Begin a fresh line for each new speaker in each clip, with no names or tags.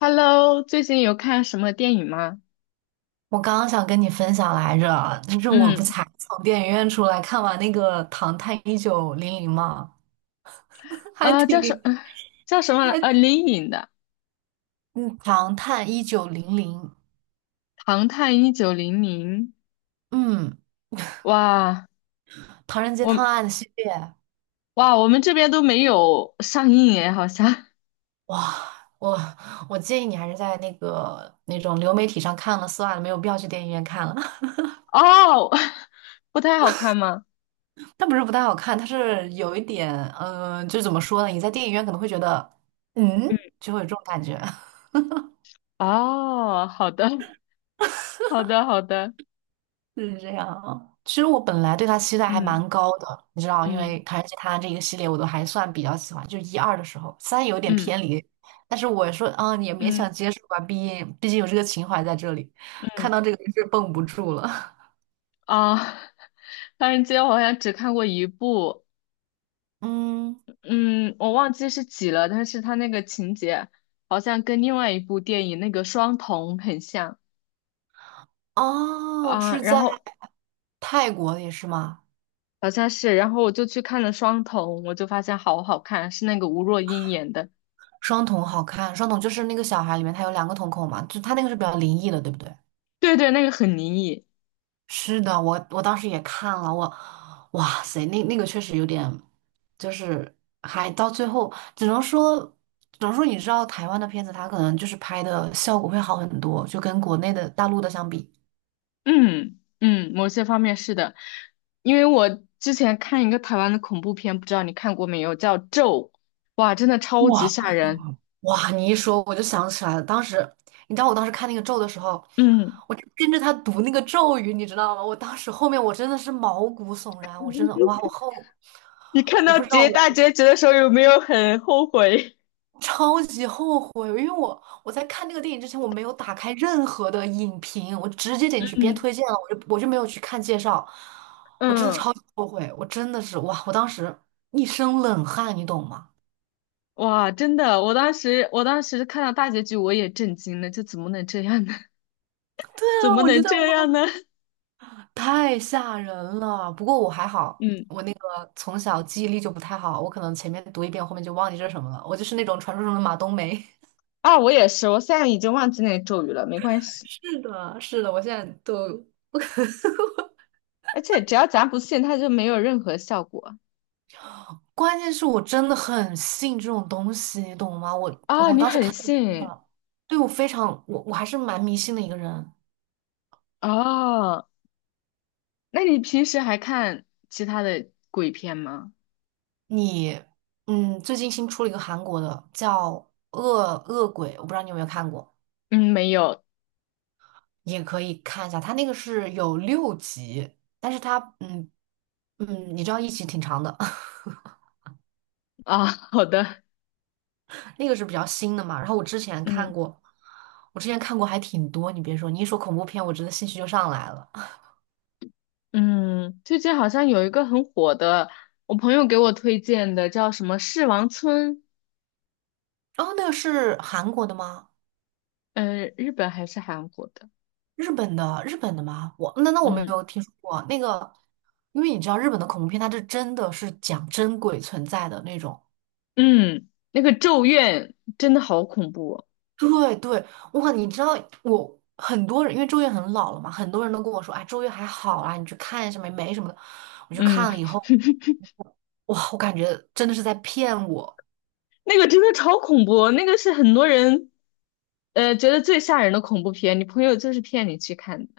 Hello，最近有看什么电影吗？
我刚刚想跟你分享来着，就是我不
嗯，
才从电影院出来看完那个《唐探一九零零》嘛，还
呃，叫什
挺，
呃 叫什么来，
还
灵隐的
嗯，《唐探一九零零》，
《唐探一九零零》。
嗯，
哇，
《唐人街
我
探案》系列，
我们这边都没有上映诶，好像。
哇，我我建议你还是在那个那种流媒体上看了算了，没有必要去电影院看了。
哦，不太好看吗？
它不是不太好看，它是有一点，就怎么说呢？你在电影院可能会觉得，
嗯，
就会有这种感觉。
哦，好的，好的，好的。
就是这样。啊，其实我本来对他期待还
嗯，
蛮高的，你知道，因为
嗯，
而且他这个系列我都还算比较喜欢，就一二的时候，三有点
嗯，
偏离，但是我说，啊也勉
嗯，
强接受吧，毕竟有这个情怀在这里，
嗯，
看到这个是绷不住了。
啊，唐人街我 好像只看过一部，
嗯，
嗯，我忘记是几了，但是它那个情节好像跟另外一部电影那个《双瞳》很像。
哦，
啊，
是
然
在
后
泰国里也是吗？
好像是，然后我就去看了《双瞳》，我就发现好好看，是那个吴若英演的。
双瞳好看，双瞳就是那个小孩里面他有两个瞳孔嘛，就他那个是比较灵异的，对不对？
对，对，那个很灵异。
是的，我当时也看了，哇塞，那个确实有点，就是还到最后，只能说，你知道台湾的片子，它可能就是拍的效果会好很多，就跟国内的大陆的相比。
嗯嗯，某些方面是的。因为我之前看一个台湾的恐怖片，不知道你看过没有，叫《咒》，哇，真的超级
哇，
吓人。
哇，你一说我就想起来了，当时你知道我当时看那个咒的时候，
嗯，
我就跟着他读那个咒语，你知道吗？我当时后面我真的是毛骨悚然，我真的 哇，
你看
我
到
不知道我。
大结局的时候有没有很后悔？
超级后悔，因为我在看那个电影之前，我没有打开任何的影评，我直接 点进去，别人
嗯，
推荐了，我就没有去看介绍，我真的
嗯。
超级后悔，我真的是哇，我当时一身冷汗，你懂吗？
哇，真的，我当时看到大结局，我也震惊了，这怎么能这样呢？
对
怎
啊，
么
我觉
能
得哇，
这样呢？
太吓人了。不过我还 好，
嗯，
我那个从小记忆力就不太好，我可能前面读一遍，后面就忘记这是什么了。我就是那种传说中的马冬梅。
啊，我也是，我现在已经忘记那个咒语了，没关系。
是的，是的，我现在都
而且只要咱不信，它就没有任何效果。
关键是我真的很信这种东西，你懂吗？我
啊，
我
你
当时
很
看
信
了，对我非常，我还是蛮迷信的一个人。
哦？那你平时还看其他的鬼片吗？
你，嗯，最近新出了一个韩国的叫《恶恶鬼》，我不知道你有没有看过，
嗯，没有。
也可以看一下。它那个是有6集，但是它，你知道一集挺长的，
啊，好的。
那个是比较新的嘛。然后我之前看
嗯
过，还挺多。你别说，你一说恐怖片，我真的兴趣就上来了。
嗯，最近好像有一个很火的，我朋友给我推荐的，叫什么《狮王村》，
哦，那个是韩国的吗？
嗯、日本还是韩国的？
日本的吗？那我没
嗯
有听说过那个，因为你知道日本的恐怖片，它是真的是讲真鬼存在的那种。
嗯，那个《咒怨》真的好恐怖哦。
对对，哇，你知道我很多人，因为周越很老了嘛，很多人都跟我说，哎，周越还好啦，你去看一下没什么的。我去
嗯，
看了以后，哇，我感觉真的是在骗我。
那个真的超恐怖哦，那个是很多人觉得最吓人的恐怖片，你朋友就是骗你去看的。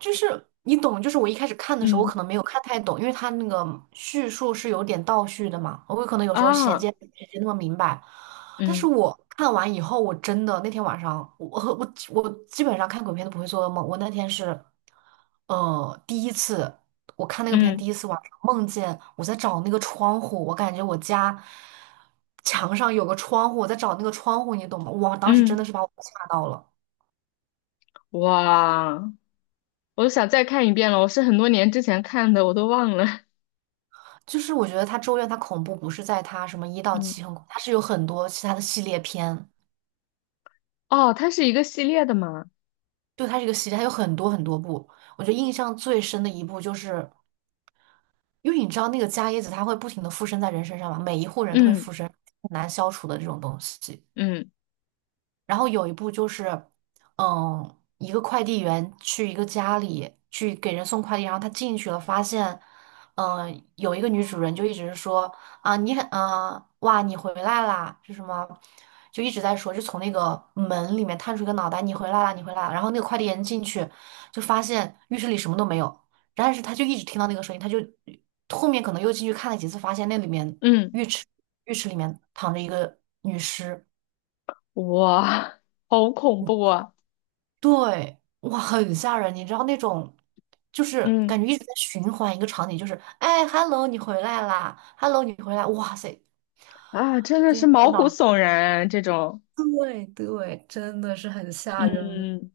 就是你懂，就是我一开始看的时候，我可
嗯，
能没有看太懂，因为它那个叙述是有点倒叙的嘛，我可能有时候衔
啊，
接衔接那么明白。但是
嗯，
我看完以后，我真的那天晚上，我基本上看鬼片都不会做噩梦。我那天是，第一次我看那个片，第
嗯，
一次晚上梦见我在找那个窗户，我感觉我家墙上有个窗户，我在找那个窗户，你懂吗？哇，当时真的
嗯，
是把我吓到了。
哇，我想再看一遍了，我是很多年之前看的，我都忘了。
就是我觉得它《咒怨》它恐怖不是在它什么一 到
嗯，
七很恐，它是有很多其他的系列片，
哦，它是一个系列的嘛。
就它这个系列，它有很多很多部。我觉得印象最深的一部就是，因为你知道那个伽椰子它会不停的附身在人身上嘛，每一户人都会
嗯，
附身，很难消除的这种东西。
嗯，
然后有一部就是，一个快递员去一个家里去给人送快递，然后他进去了，发现，有一个女主人就一直说啊，你很，嗯，哇，你回来啦，是什么？就一直在说，就从那个门里面探出一个脑袋，你回来啦，你回来啦。然后那个快递员进去，就发现浴室里什么都没有，但是他就一直听到那个声音，他就后面可能又进去看了几次，发现那里面
嗯，
浴室里面躺着一个女尸。
哇，好恐怖啊。
对，哇，很吓人，你知道那种，就是感
嗯，
觉一直在循环一个场景，就是哎，hello,你回来啦，hello,你回来，哇塞，
啊，真的
就是
是毛
天
骨
呐，
悚然啊这种。
对对，真的是很吓人。
嗯，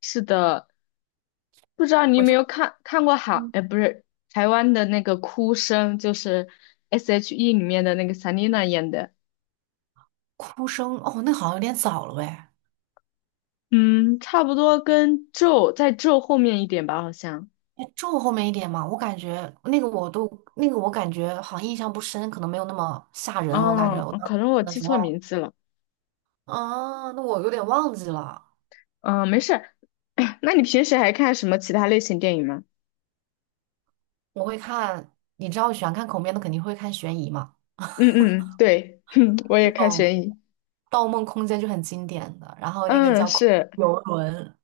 是的，不知道你
我
有没
这
有看过韩，
嗯
哎，不是台湾的那个哭声，就是 S.H.E 里面的那个 Selina 演的，
哭声，哦，那好像有点早了喂，哎，
嗯，差不多跟咒后面一点吧，好像。
就后面一点嘛，我感觉那个我都那个我感觉好像印象不深，可能没有那么吓人，我感觉
哦，
我当时
可能我
看的
记
时
错
候，
名字了。
啊，那我有点忘记了，
嗯，没事儿。 那你平时还看什么其他类型电影吗？
我会看，你知道我喜欢看恐怖片的，肯定会看悬疑嘛，
嗯嗯，对，我也
那
看
种。
悬疑。
《盗梦空间》就很经典的，然后那个
嗯，
叫
是，
游轮，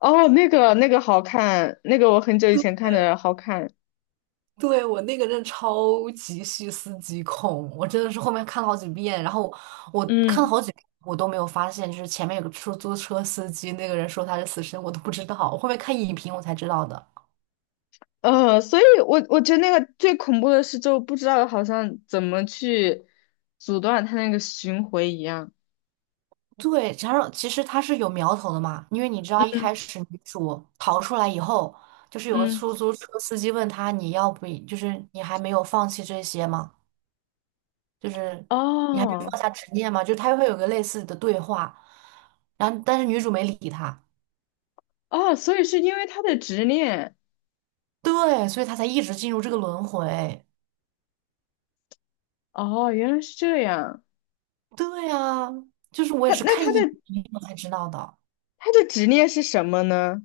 哦，那个好看，那个我很久以前看的好看。
对我那个真的超级细思极恐，我真的是后面看了好几遍，然后我看了
嗯。
好几遍，我都没有发现，就是前面有个出租车司机，那个人说他是死神，我都不知道，我后面看影评我才知道的。
所以我觉得那个最恐怖的是，就不知道好像怎么去阻断他那个巡回一样。
对，加上其实它是有苗头的嘛，因为你知道一开
嗯
始女主逃出来以后，就是有个
嗯，
出租车司机问他你要不就是你还没有放弃这些吗？就是你还没有
哦
放下执念嘛，就是他会有个类似的对话，然后但是女主没理他，
哦，所以是因为他的执念。
对，所以他才一直进入这个轮回。
哦，原来是这样。
对啊，就是我也
他
是
那
看
他
影
的
评我才知道的，
他的执念是什么呢？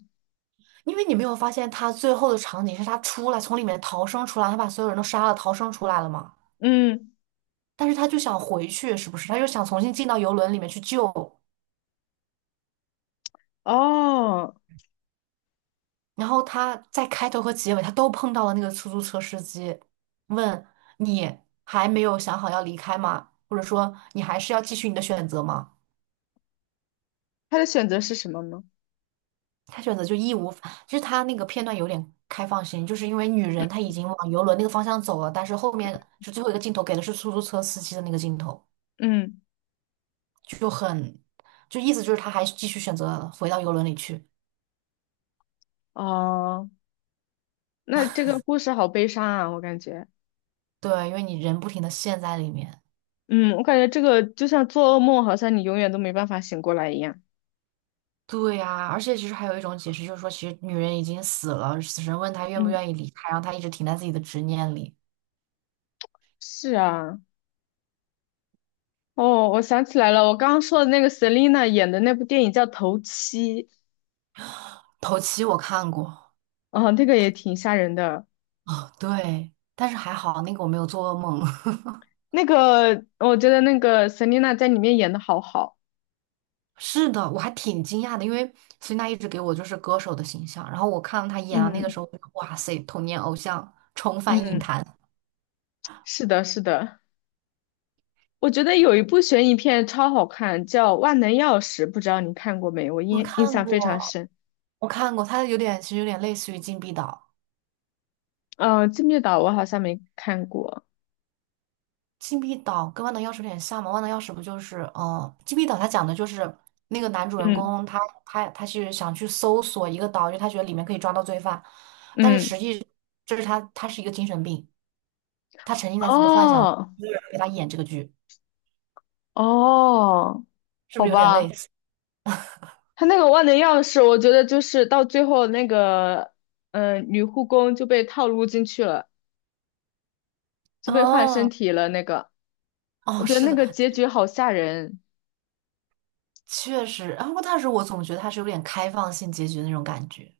因为你没有发现他最后的场景是他出来从里面逃生出来，他把所有人都杀了，逃生出来了嘛，
嗯，
但是他就想回去，是不是？他又想重新进到游轮里面去救。
哦，
然后他在开头和结尾，他都碰到了那个出租车司机，问你还没有想好要离开吗？或者说你还是要继续你的选择吗？
他的选择是什么吗？
他选择就义无反，就是他那个片段有点开放性，就是因为女人她已经往游轮那个方向走了，但是后面就最后一个镜头给的是出租车司机的那个镜头，
嗯，
就很，就意思就是他还继续选择回到游轮里去，
哦，那这个故事好悲伤啊，我感觉。
对，因为你人不停的陷在里面。
嗯，我感觉这个就像做噩梦，好像你永远都没办法醒过来一样。
对呀，而且其实还有一种解释，就是说，其实女人已经死了，死神问她愿不
嗯，
愿意离开，让她一直停在自己的执念里。
是啊。哦，我想起来了，我刚刚说的那个 Selina 演的那部电影叫《头七》。
头七我看过，
啊、那个也挺吓人的。
对，但是还好那个我没有做噩梦。
那个我觉得那个 Selina 在里面演的好好。
是的，我还挺惊讶的，因为孙娜一直给我就是歌手的形象，然后我看到她演的那个时
嗯
候，我就哇塞，童年偶像重返影
嗯，
坛。
是的，是的。我觉得有一部悬疑片超好看，叫《万能钥匙》，不知道你看过没？我
我
印
看
象非常
过，
深。
我看过，她有点其实有点类似于《禁闭岛》。
《金密岛》我好像没看过。
禁闭岛跟万能钥匙有点像吗？万能钥匙不就是，禁闭岛它讲的就是那个男主人
嗯
公他是想去搜索一个岛，因为他觉得里面可以抓到罪犯，但是
嗯，
实际这是他是一个精神病，他沉浸在自己的幻想，
哦
给他演这个剧，
哦，
是不
好
是有点类
吧。
似？
他那个万能钥匙，我觉得就是到最后那个，嗯、女护工就被套路进去了，就被换身
哦，
体了。那个，我
哦，
觉得
是
那个
的，
结局好吓人。
确实。然后，但是我总觉得他是有点开放性结局的那种感觉，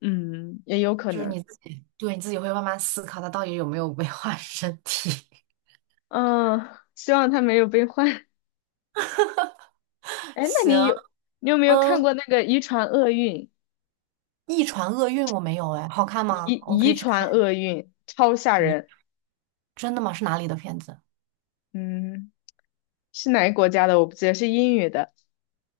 嗯，也有可
就是
能。
你自己，对，你自己会慢慢思考它到底有没有危害身体。
嗯、希望他没有被换。哎，那
行，
你有没有看
嗯。
过那个《遗传厄运》？
《一船厄运》我没有哎，好看吗？我可
遗
以去看。
传厄运超吓
你
人。
真的吗？是哪里的片子？
嗯，是哪个国家的？我不记得，是英语的。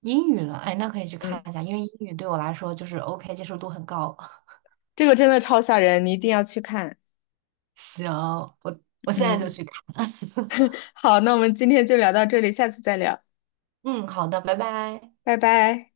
英语了，哎，那可以去看
嗯，
一下，因为英语对我来说就是 OK,接受度很高。
这个真的超吓人，你一定要去看。
行，我现在就
嗯，
去看。
好，那我们今天就聊到这里，下次再聊。
嗯，好的，拜拜。
拜拜。